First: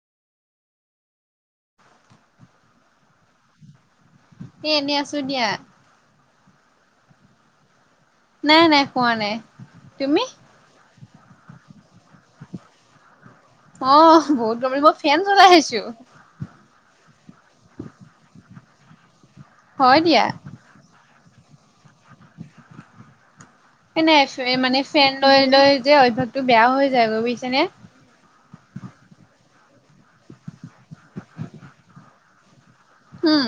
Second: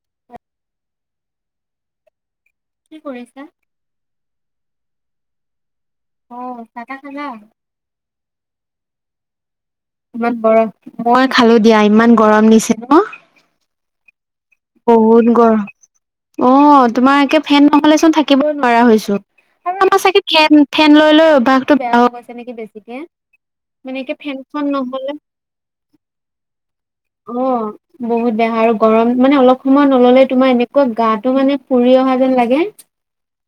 [inaudible] কি কৰিছা? এ, এনেই আছো দিয়া। অ, চাহ-তাহ খালা? নাই, নাই, খোৱা নাই। তুমি ইমান গৰম, মই খালো দিয়া। ইমান গৰম নিছে ন? অ বহুত গৰম মই বহুত ফেন চলাই গৰম, আছো। অ তোমাৰ একে ফেন নহলেচোন থাকিবও নোৱাৰা হৈছো আৰু হয় আমাৰ চাগে দিয়া ফেন ফেন লৈ লৈ অভ্যাসটো বেয়া হৈ গৈছে নেকি বেছিকে। মানে হয় একে নাই ফেনখন মানে ফেন নহ'লে লৈ লৈ যে অভ্যাসটো বেয়া হৈ যায় বুজিছে নে? অ', বহুত বেয়া হয়। আৰু গৰম মানে অলপ সময় নললে তোমাৰ এনেকুৱা গাটো মানে পুৰি অহা যেন লাগে। উম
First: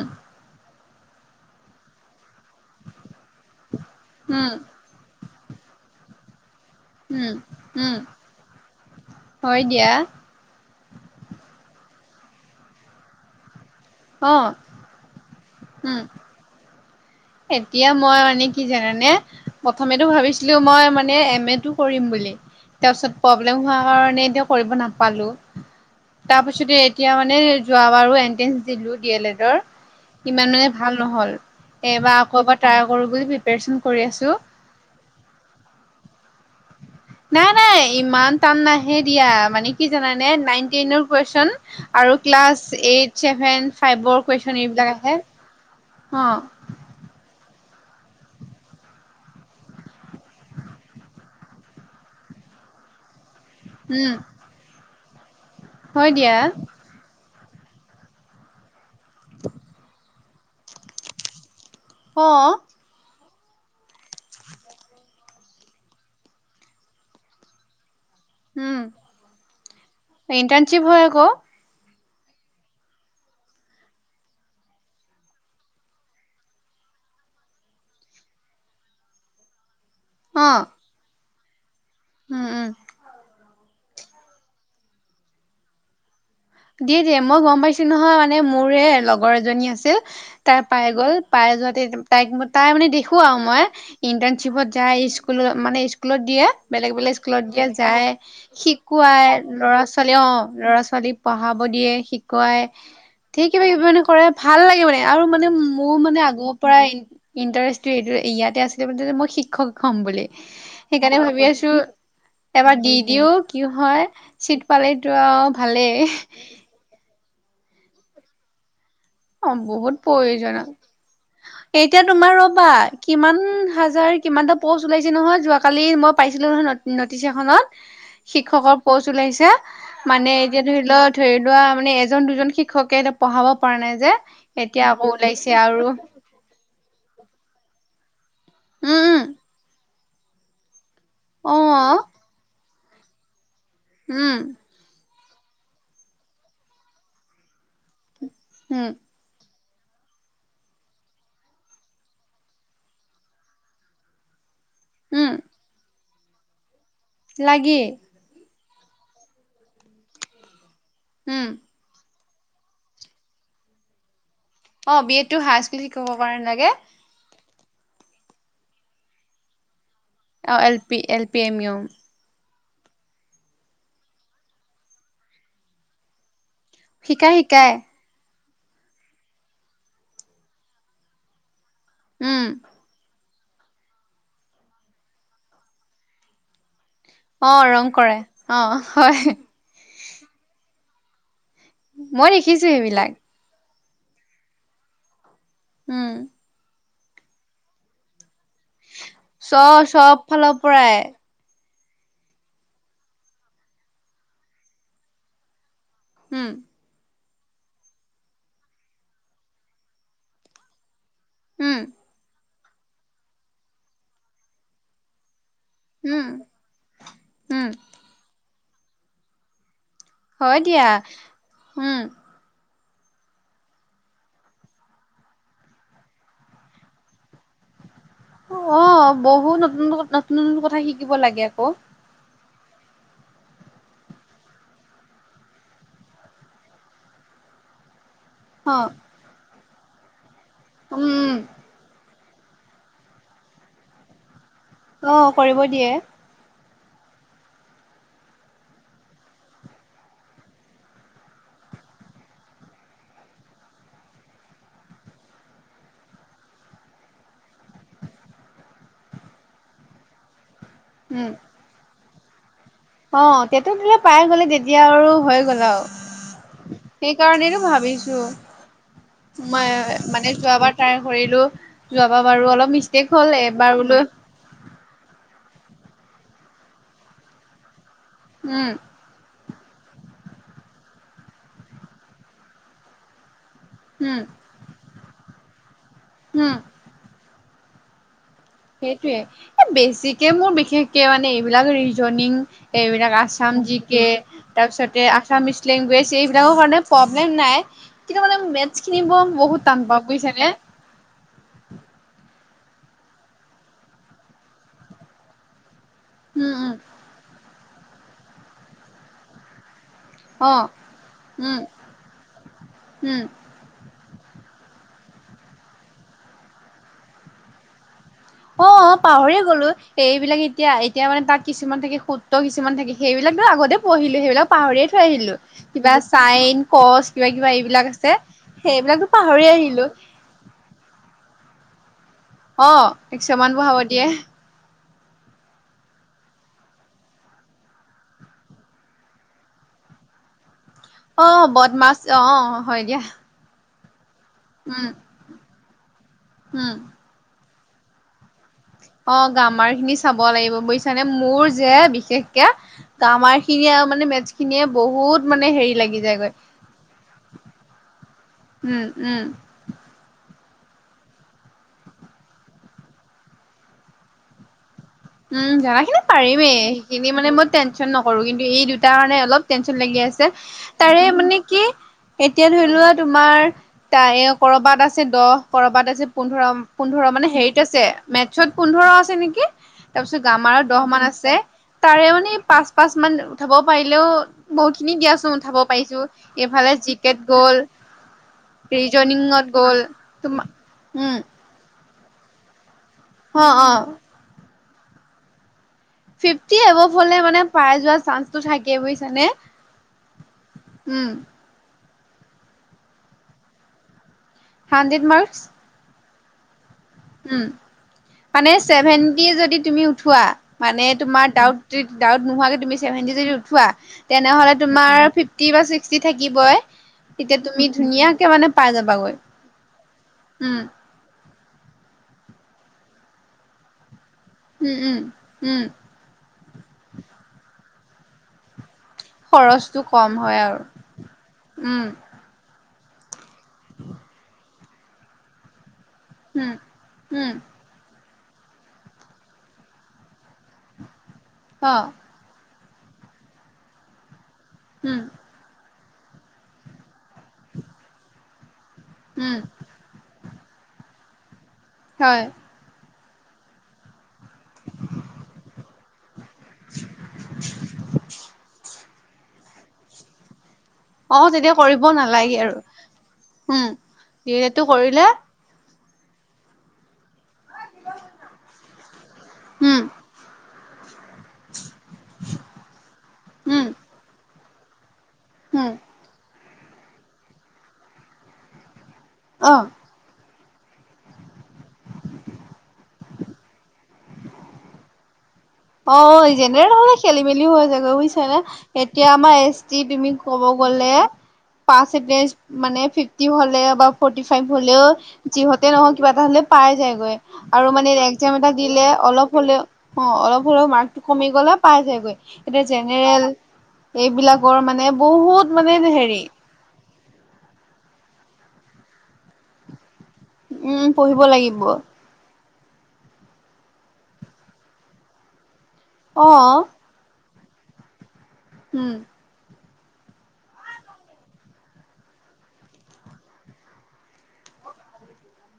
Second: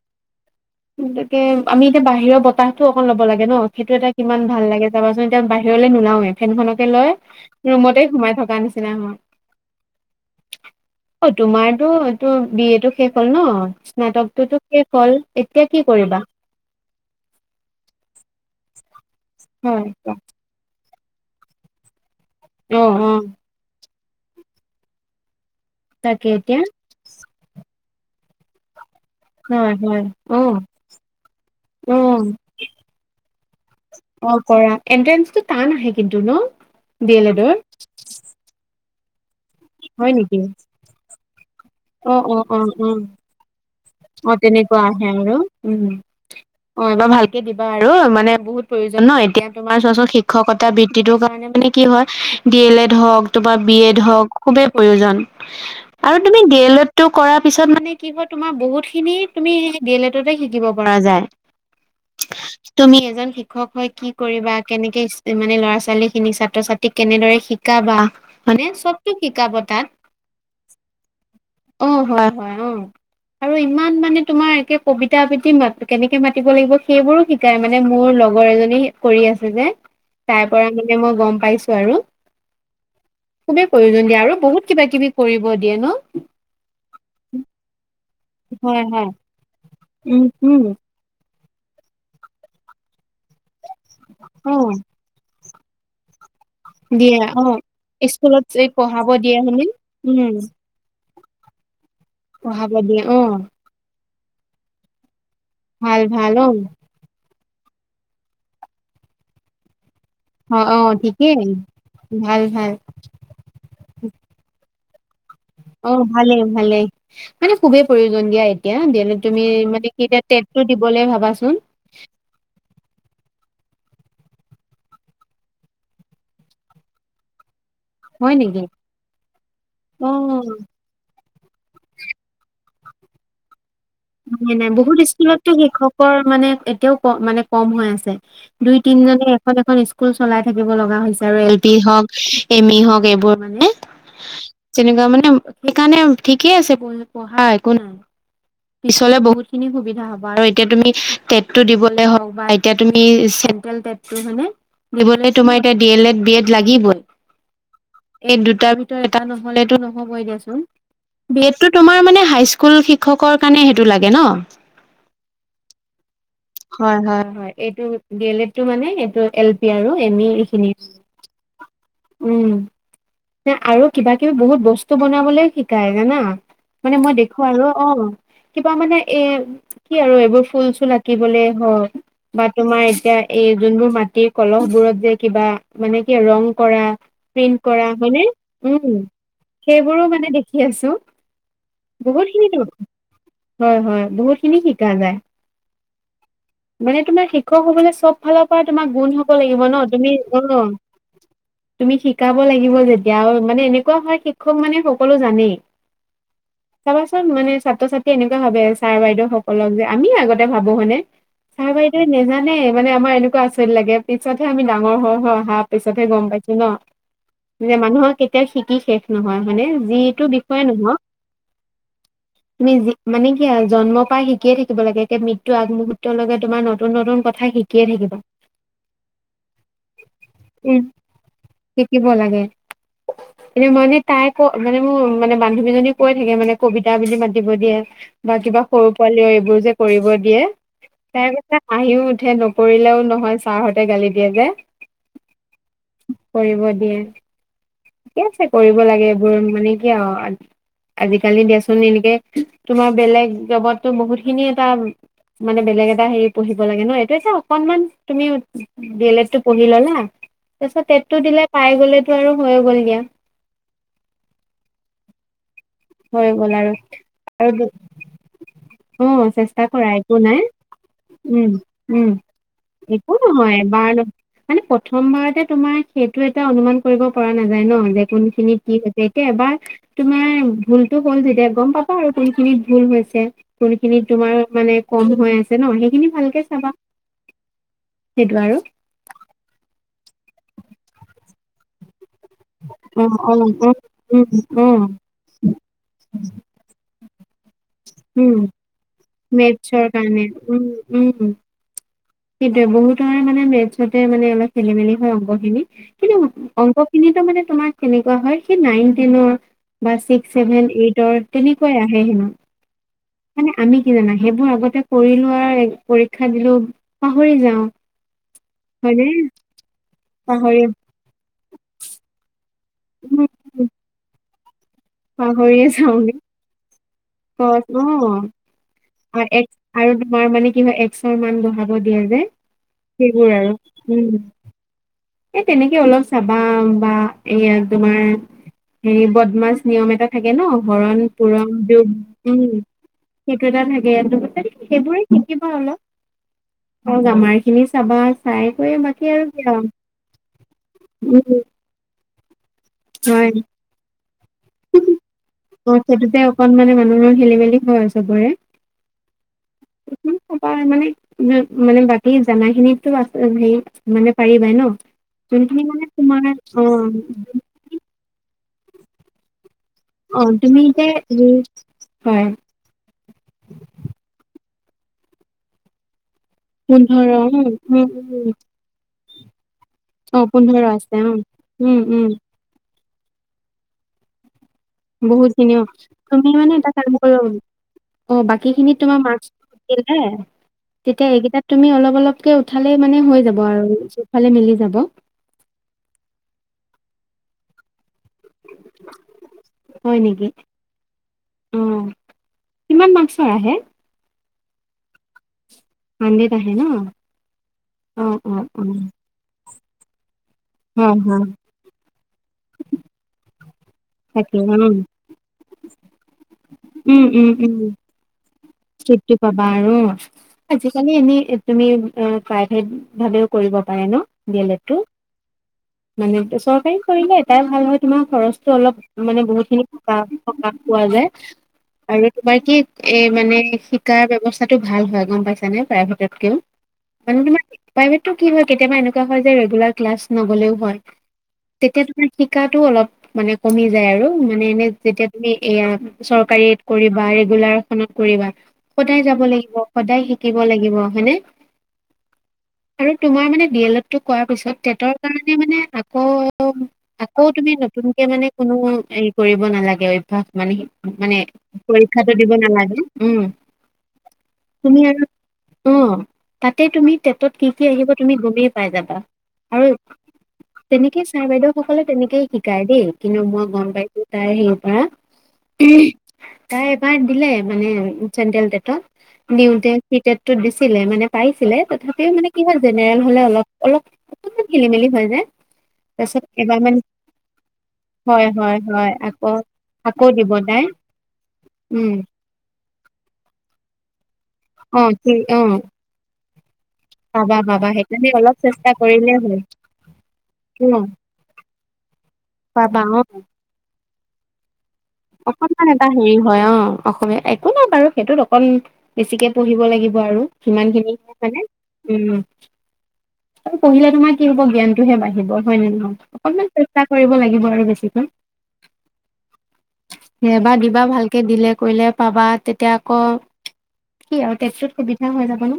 তাকে আমি এতিয়া বাহিৰৰ বতাহটো অকন ল'ব লাগে ন। সেইটো এটা কিমান উম ভাল লাগে। চাবাচোন এতিয়া বাহিৰলে নোলাওে ফেনকে লৈ উম উম ৰুমতে সোমাই থকা নিচিনা হয়। ঐ তোমাৰতো এইটো বি এ টো শেষ হ'ল ন? অ স্নাতকটোতো শেষ হল, এতিয়া কি উম কৰিবা? এতিয়া মই মানে কি জানা নে, হয় প্ৰথমেটো ভাবিছিলো মই মানে এম এ টো কৰিম বুলি। অ তাৰ অ পিছত প্ৰব্লেম হোৱা কাৰণে এতিয়া কৰিব নাপালো। তাকে এতিয়া তাৰপিছতে এতিয়া মানে যোৱাবাৰু এণ্ট্ৰেঞ্চ দিলো ডি এল হয় হয় এডৰ অ ইমান মানে ভাল নহ'ল। অ এইবাৰ আকৌ এবাৰ ট্ৰাই কৰো বুলি প্ৰিপাৰেচন কৰি আছো। এণ্ট্ৰেন্ঞ্চটো টান আহে কিন্তু ন? ডি এল নাই এডৰ নাই ইমান টান নাহে দিয়া, মানে কি হয় জানানে নেকি? নাইন টেইনৰ কুৱেশন আৰু অ অ অ ক্লাছ অ এইট চেছেভেন অ তেনেকুৱা আহে আৰু উম উম। অ। অ এইবাৰ ভালকে দিবা আৰু। মানে বহুত প্ৰয়োজন ন এতিয়া তোমাৰ চোৱাচোন শিক্ষকতা বৃত্তিটোৰ কাৰণে। মানে কি হয় ডি এল এড হওঁক, তোমাৰ বি এড উম হওক খুবেই প্ৰয়োজন। হয় আৰু দিয়া তুমি ডি এল এড টো কৰাৰ পিছত মানে কি হল তোমাৰ বহুত খিনি তুমি সেই ডি এল এটতে শিকিব পৰা যায়। অঁ। তুমি এজন শিক্ষক হয় কি কৰিবা কেনেকে মানে ল'ৰা ছোৱালী খিনি ছাত্ৰ ছা ত্ৰীক কেনেদৰে শিকাবা মানে উম চবটো শিকাব তাত। ইণ্টাৰ্ণশ্বিপ হয় আকৌ অ হয় হয় অঁ। আৰু ইমান মানে তোমাৰ একে কবিতা আবৃত্তি কেনেকে মাতি লাগিব সেইবোৰো শি কাই মানে মোৰ লগৰ এজনী কৰি আছে যে তাৰ অ পৰা মানে মই গম পাইছো আৰু। উম উম। খুবেই প্ৰয়োজন দিয়া আৰু বহুত কিবা কিবি কৰিব দিয়ে ন? দিয়ে দিয়ে মই গম পাইছো নহয়। মানে মোৰ হয় হয় লগৰ এজনী আছিল উম তাই উম পাই গ'ল পাই যোৱাতে তাইক তাই মানে দেখো আৰু মই অ ইণ্টাৰ্ণশ্বিপত যায় স্কুলত মানে স্কুলত দিয়ে। বেলেগ বেলেগ দিয়ে অ স্কুলত দিয়ে যায়, স্কুলত এই পঢ়াব শিকোৱাই দিয়ে হয়নে ল'ৰা ছোৱালী উম অ ল'ৰা ছোৱালী পঢ়াব দিয়ে, শিকুৱাই। পঢ়াব দিয়ে অ ঢেৰ কিবা কিবি মানে কৰে ভাল লাগে মানে আৰু মানে। মোৰ ভাল মানে ভাল অ আগৰ পৰা ইণ্টাৰেষ্টটো এই ইয়াতে আছিলে ম মই শিক্ষক হ'ম বুলি। অ অ সেইকাৰণে ঠিকেই ভাবি আছো ভাল ভাল এবাৰ দি দিও কি হয় চিট পালিটো আৰু। ভালেই অঁ ভালেই ভালেই মানে খুবেই প্ৰয়োজন দিয়া এতিয়া। তুমি অ মানে বহুত কি এতিয়া প্ৰয়োজন তেটটো দিবলৈ ভাবাচোন। এতিয়া তোমাৰ ৰ'বা কিমান হাজাৰ কিমানটা প'ষ্ট ওলাইছে নহয় যোৱান কালি মই পাইছিলোঁ নহয় ন নটিছ এখনত হয় নেকি শিক্ষকৰ পোষ্ট ওলাইছে অ মানে এতিয়া ধৰি লওক ধৰি লোৱা মানে এজন দুজন শিক্ষকে এত পঢ়াব পৰা নাই। যে নাই, নাই। এতিয়া বহুত আকৌ স্কুলতটো ওলাইছে আৰু শিক্ষকৰ মানে এতিয়াও কম মানে কম হৈ আছে। উম দুই-তিনজনে এখন এখন স্কুল চলাই থাকিব লগা হৈছে। আৰু এল উম পি অ হওঁক, এম ই হওঁক এইবোৰ মানে। উম। যেনেকুৱা মানে সেইকাৰণে ঠিকে আছে ঢ়া, একো উম পিছলে বহু খিনি সুবিধা হ'ব আৰু এতিয়া তুমি টেটটো দিবলে হওঁক বা এতিয়া। চেণ্ট্ৰেল টেটটো হয়নে? দিবলৈ তোমাৰ এতিয়া D L Ed, B Ed লাগিবই। লাগি। এই দুটাৰ ভিতৰত এটা নহ'লেতো নহ'ব এ দিয়াচোন। বি উম এডটো তোমাৰ মানে হাইস্কুল শিক্ষকৰ কাৰণে সেইটো লাগে ন'? অ', বি এডটো হাইস্কুল শিক্ষকৰ কাৰণে লাগে। হয়, হয়, হয়। এইটো ডি এল লেটটো মানে এইটো এল পি আৰু এনেই অ এইখিনি। L P L P M U উম। আৰু কিবা কিবি বহুত বস্তু বনাবলৈ শিকায়, জানা? মানে মই শিকাই দেখোঁ আৰু শিকাই অ'। কিবা মানে এ কি আৰু এইবোৰ ফুল-চুল আঁকিবলে হওঁক উম বা তোমাৰ এতিয়া এই যোনবোৰ মাটিৰ কলহবোৰত যে কিবা মানে কি আৰ ৰং কৰা। অ প্ৰিণ্ট ৰং কৰা, কৰে হয়নে? অ উম। হয় সেইবোৰো মানে দেখি আছোঁ। বহুত মই খিনি দেখিছো দুৰ সেইবিলাক হয়, হয়। বহুতখিনি শিকা নাই। উম। মানে তোমাৰ শিক্ষক হ'বলে চবফালৰ পৰা তোমাৰ গুণ হ'ব চ লাগিব ন'। তুমি চব অ ফালৰ পৰাই তুমি শিকাব লাগিব যেতিয়া আৰু মানে এনেকুৱা হয়, শিক্ষক মানে সকলো জানেই। উম। চাবাচোন, মানে ছাত্ৰ-ছাত্ৰীয়ে এনেকুৱা ভাবে ছাৰ-বাইদেউ সকলক যে আমি আগতে ভাবো হয় নে? উম চাৰ-বাইদেৱে নাজানে, মানে আমাৰ এনেকুৱা আচৰিত লাগে। পিছতহে আমি ডাঙৰ হৈ হৈ অহাত পিছতহে গম উম পাইছো ন', উম যে মানুহৰ কেতিয়াও শিকি শেষ নহয় হয় নে? যি হয় দিয়া। উম। তুমি যিক মানে কি আৰু জন্ম পাই শিকিয়ে থাকিব লাগে। এতিয়া মৃত্যু আগমুহুৰ্ত লগে তোমাৰ নতুন নতুন কথা শিক কিয়ে থাকিবা। অ', বহুত নতুন নতুন নতুন [unintelligible] কথা উম। শিকিব লাগে আকৌ। শিকিব লাগে। ৰিমনে তাই ক মানে মোৰ মানে বান্ধৱীজনী কৈ থাকে মানে কবিত তা বেলি মাতিব দিয়ে। বা কিবা অ সৰু-পোৱালিও এইবোৰ যে কৰিব দিয়ে, উম [unintelligible] আহিও উঠে, নকৰিলেও নহয়। ছাৰহঁতে গালি দিয়ে যে। অ', কৰিব দিয়ে। কৰিব দিয়ে। কে আছে কৰিব লাগে, এইবোৰ মানে কি আউ আ আজিকালি দেচোন এনেকে, তোমাৰ বেলেগ জবততো বহুতখিনি এটা মানে বেলেগ এটা হেৰি পঢ়িব লাগে ন', এতে চা অকনমান তুমি ডি এল এডটো পঢ়ি ল'লা, তাৰ পিছত টেটটো উম দিলে পাই গ'লেতো আৰু হৈয়ে গ'ল দিয়া। অ', টেটত দিলে পাই গ'লে তেতিয়া আৰু হৈএ গ'ল হৈ গ'ল আৰু আৰু সেইকাৰণেইটো ভাবিছ অ ও চেষ্টা মই কৰা একো মানে নাই যোৱাবাৰ ট্ৰাই কৰিলো, উম উম যোৱাবাৰ বাৰু অলপ মিচ একো শেষ হ'ল নহয় এবাৰ ন বোলো মানে প্ৰথম বাৰতে তোমাৰ সেইটো এটা অনুমান কৰিব পৰা নাযায় ন', যে কোনখিনি উম কি সেত এতিয়া এবাৰ তোমাৰ ভুলটো হ'ল যেতিয়া গম পাবা আৰু কোনখিনিত ভুল হৈছে কোনখিনি উম তোমাৰ মানে কম হৈ আছে ন সেইখিনি ভালকে উম চাবা সেইটো আৰু সেইটোয়ে এ বেছিকে মোৰ বিশেষকে মানে এইবিলাক ৰিজনিং অ এইবিলাক অ আসাম অ জি কে উম অ তাৰপিছতে আসামিছ লেংগুৱেজ এইবিলাকৰ কাৰণে প্ৰব্লেম নাই কিন্তু উম মানে মেথছ খিনি ম বহুত মেথছৰ টান পাওঁ কাৰণে বোইছেনে উম উম, সেইটোয়ে বহুতৰে মানে মেথছতে মানে অলপ খেলি মেলি হয় অংকখিনি কিন্ত উম উম অংক খিনিতো মানে তোমাৰ কেনেকুৱা হয় সেই নাইনটিনৰ বা ছিক্স অ ছেভেন এইটৰ উম তেনেকুৱাই আহে হেনো উম মানে আমি কি জানা সেইবোৰ আগতে কৰিলো আৰু পৰীক্ষা দিলো পাহৰি যাওঁ অ', পাহৰিয়েই গলো এইবিলাক পাহৰি এতিয়া এতিয়া মানে তাত কিছুমান থাকে সুত্ ত কিছুমান থাকে উম সেইবিলাকতো উম, আগতে পঢ়িলো সেইবিলাক পাহৰিয়ে থৈ আহিলো পাহৰিয়ে কিবা যাওঁগে চাইন কচ কিবা কিবা কচ এইবিলাক আছে অ সেইবিলাকতো এক পাহৰিয়ে আহিলো আৰু তোমাৰ মানে কি হয় এস্কৰ মান বহাব দিয়ে যে অ সেইবোৰ কিছুমান আৰু বঢ়াব দিয়ে উম এই তেনেকে অলপ চাবা বা এইয়া তোমাৰ হেৰি বদমাছ নিয়ম এটা থাকে ন হৰণ অ পুৰণ যোগ বদমাছ অ অ উম হয় দিয়া সেইটো এটা থাকে আৰু উম, সেইবোৰে শিকিবা অলপ উম, অ', গামাৰ খিনি চাবা ফ্ৰাই কৰি বাকী আৰু অ', কি আৰু গামাৰ খিনি চাব লাগিব বুইছ মানে উম মোৰ যে বিশেষকে গামাৰ হয় খিনিয়ে আৰু মানে মেছ খিনিয়ে বহুত মানে হেৰি অ', লাগি সেইটোতে যায়গৈ অকন মানে মানুহৰ খেলি মেলি হয় চবৰে উম, উম। উম পাপাই মানে উ মানে বাকী জানা খিনিতো আছে হে মানে পাৰিবাই ন উম যোনখিনি মানে জানাখিনি তোমাৰ পাৰিমেই অ সেইখিনি মানে মই টেনশচন নকৰোঁ কিন্তু এই দুটাৰ কাৰণে অলপ টেনচন লাগি অ আছে তুমি যে তাৰে হেৰি মানে কি হয় এতিয়া ধৰি লোৱা তোমাৰ তাৰে কৰবাত আছে দহ কৰবাত আছে পোন্ধৰ পোন্ধৰ মানে উম হেৰিত আছে উম উম মেথছত পোন্ধৰ আছে নিকি তাৰ পিছত অ পোন্ধৰ গামাৰত দহ মান অ আছে উম তাৰে উম মানে পাঁচ পাঁচ মান উঠাব পাৰিলেও বহুত খিনি বহুত দিয়াছো খিনি উঠাব অ পাৰিছো তুমি মানে এটা এইফালে কাম জি কৰিব কেত গ'ল অ বাকী খিনিত তোমাৰ মাৰ্কচ ৰিজনিঙত গ'ল দিলে তোমা তেতিয়া উম এইকেইটাত তুমি অলপ অলপকে উঠালেই মানে হৈ যাব অ', আৰু অ', চবফালে মিলি যাব ফিৰ্ফটি এভব হ'লে মানে পাই যোৱা চান্সটো থাকে বুইছানে হয় নেকি উম অ কিমান মাৰ্কচৰ আহে হাণ্ডেত মাৰ্কস হাণ্ডেত আহে ন উম অ অ মানে অ চেভেন্টি যদি তুমি উঠোৱা মানে হয় হয় তোমাৰ ডাউট ডাউট নোহোৱাকে তুমি ছেভেণ্টি যদি উঠোৱা তাকে তেনেহলে উম তোমাৰ ফিফ টি ছিস্কটি থাকিবই তেতিয়া তুমি ধুনীয়াকে মানে পাই স্তুততি যাবাগৈ পাবা আৰু উম আজিকা মানে এনেই তুমি আ প্ৰাইভেট ভাৱেও কৰিব পাৰে ন ডি এল এট উম টো উম উম মানে চৰকাৰী কৰিলে এটাই ভাল হয় তোমাৰ খৰচটো অলপ মানে বহুতখিনি খৰচটো কাম কম হয় সকাহ আৰু পোৱা যায় উম আৰু তোমাৰ কি এ মানে শিকাৰ ব্যৱস্থাতটো ভাল হয় গম পাইছা নে প্ৰাইভেটত ক উম মান উম [unintelligible] প্ৰাইভটটো কি হয় কেতিয়াবা এনেকুৱা হয় যে ৰেগুলাৰ ক্লাছ নগ'লেও হয় অ তেতিয়া তোমাৰ শিকাতো অলপ মানে কমি যায় আৰু মানে এনে উম যেতিয়া তুমি এয়া চৰকাৰীত কৰিবা ৰেগুলাৰ এখনত কৰিবা সদায় যাব উম লাগিব সদায় শিকিব লাগিব হয়নে। হয়। আৰু তোমাৰ মানে ডি এল ট টো কৰাৰ পিছত টেটৰ কাৰণে মানে আকৌ আকৌ তুমি নতুনকে মানে কোনো হেৰি কৰিব নালাগে অভ্যাস মানে অ মানে তেতিয়া কৰিব পৰীক্ষাটো দিব আৰু নালাগে। উম উম ডিলেটো তুমি আৰু কৰিলে অ', তা তাতে তুমি টেটত কি, কি আহিব তুমি গ'মেই পাই যাবা আৰু উম তেনেকে ছাৰ বাইদেউহঁতে সকলো তেনেকেই শিকায় দেই কিন্তু মই উম গ'ম পাইছোঁ তাই এই বাৰ উম তাই এবাৰ দিলে মানে চেণ্ট্ৰেল টেটত অ দিওঁতে সেই টেটোত দিছিলে মানে পাইছিলে তথাপিও মানে কি হয় জেনেৰেল হ'লে অলপ, অলপ অলপমান খেলি মেলি হয় যে। অ', জেনেৰেল হ'লে খেলি মেলিও হৈ যাগে বুজিছা হয় নে। হয় হয় এতিয়া আকৌ আমাৰ এচ টি আকৌ তুমি দিব ক'ব তাই গ'লে উম পাচেণ্ট মানে ফিৰ্ফটি হ'লে বা ফৰটি ফাইভ অ হ'লেও কি অ যিহতে নহওঁক কিবা এটা হ'লে পাই যাইগৈ পাবা পাবা আৰু মানে সেইকাৰণে ৰেঙ অলপ চেঙ এটা চেষ্টা দিলেও কৰিলেই অলপ হ'লেও হ'ল অ মাৰ্কটো কমি গ'লে পাই যায়গৈ এতিয়া পাবা অ জেনেৰেল এইবিলাকৰ মানে বহুত অকনমান মানে এটা হেৰি হয় অ'। অসমীয়া একো নাই বাৰু সেইটোত অকন বেছিকে পঢ়িব লাগিব আৰু। সিমান উম, খিনি পঢ়িব মানে লাগিব উম। আৰু পঢ়িলে তোমাৰ কি হ'ব জ্ঞানটোহে বাঢ়িব হয় নে ন অকনমান অ', চেষ্টা কৰিব লাগিব আৰু বেছিকৈ। উম। এবাৰ দিবা ভালকে দিলে কৰিলে পাবা তেতিয়া আকৌ কি আৰু টেটোত সুবিধা হৈ যাব ন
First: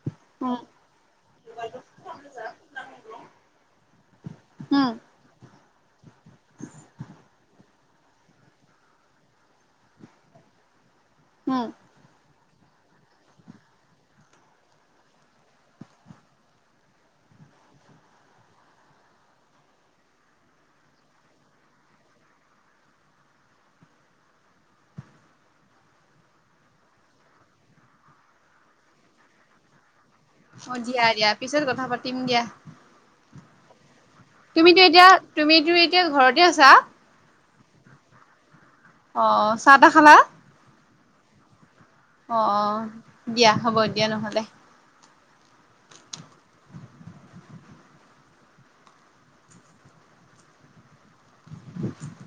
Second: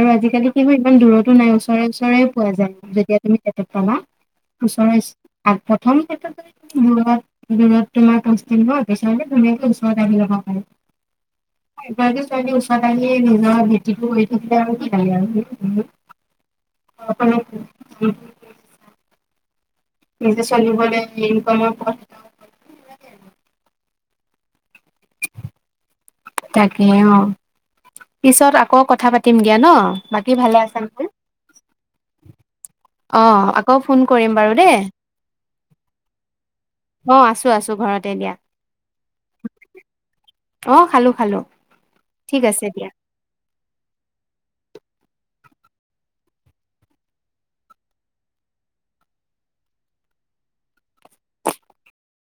আৰু আজিকালি উম, কি হয় ইমান দূৰতো নাই ওচৰে ওচৰেও পোৱা যায় যেতিয়া তুমি টেটত পাবা। উম, ওচৰৰ প্ৰথম ক্ষেত্ৰত তুমি দূৰত, দূৰত তোমাক কাম ছুটী দিব পিছেলে ধুনীয়াকে ওচৰত আহি ল'ব পাৰি উম। এগৰাকী ছোৱালী ওচৰত আহিয়ে নিজৰ ভেটিটো কৰি থাকিলে আৰু কি লাগে আৰু। অ [unintelligible] নিজে [unintelligible] নিবলৈ ইনকমৰ পথ [unintelligible] তাকে অ', পিছত আকৌ কথা পাতিম দিয়া ন। বাকী ভালে আছা অ', দিয়া, নহয় দিয়া পিছত কথা পাতিম দিয়া। অ'। অ', আকৌ ফোন কৰিম বাৰু। দেই তুমিতো এতিয়া, তুমিতো এতিয়া ঘৰতে আছা। অ', আছোঁ, আছোঁ ঘৰতে দিয়া। অ' চাহ তাহ খালা? অ' খালোঁ খালোঁ। অ' দিয়া হ'ব দিয়া নহ'লে। [inaudible]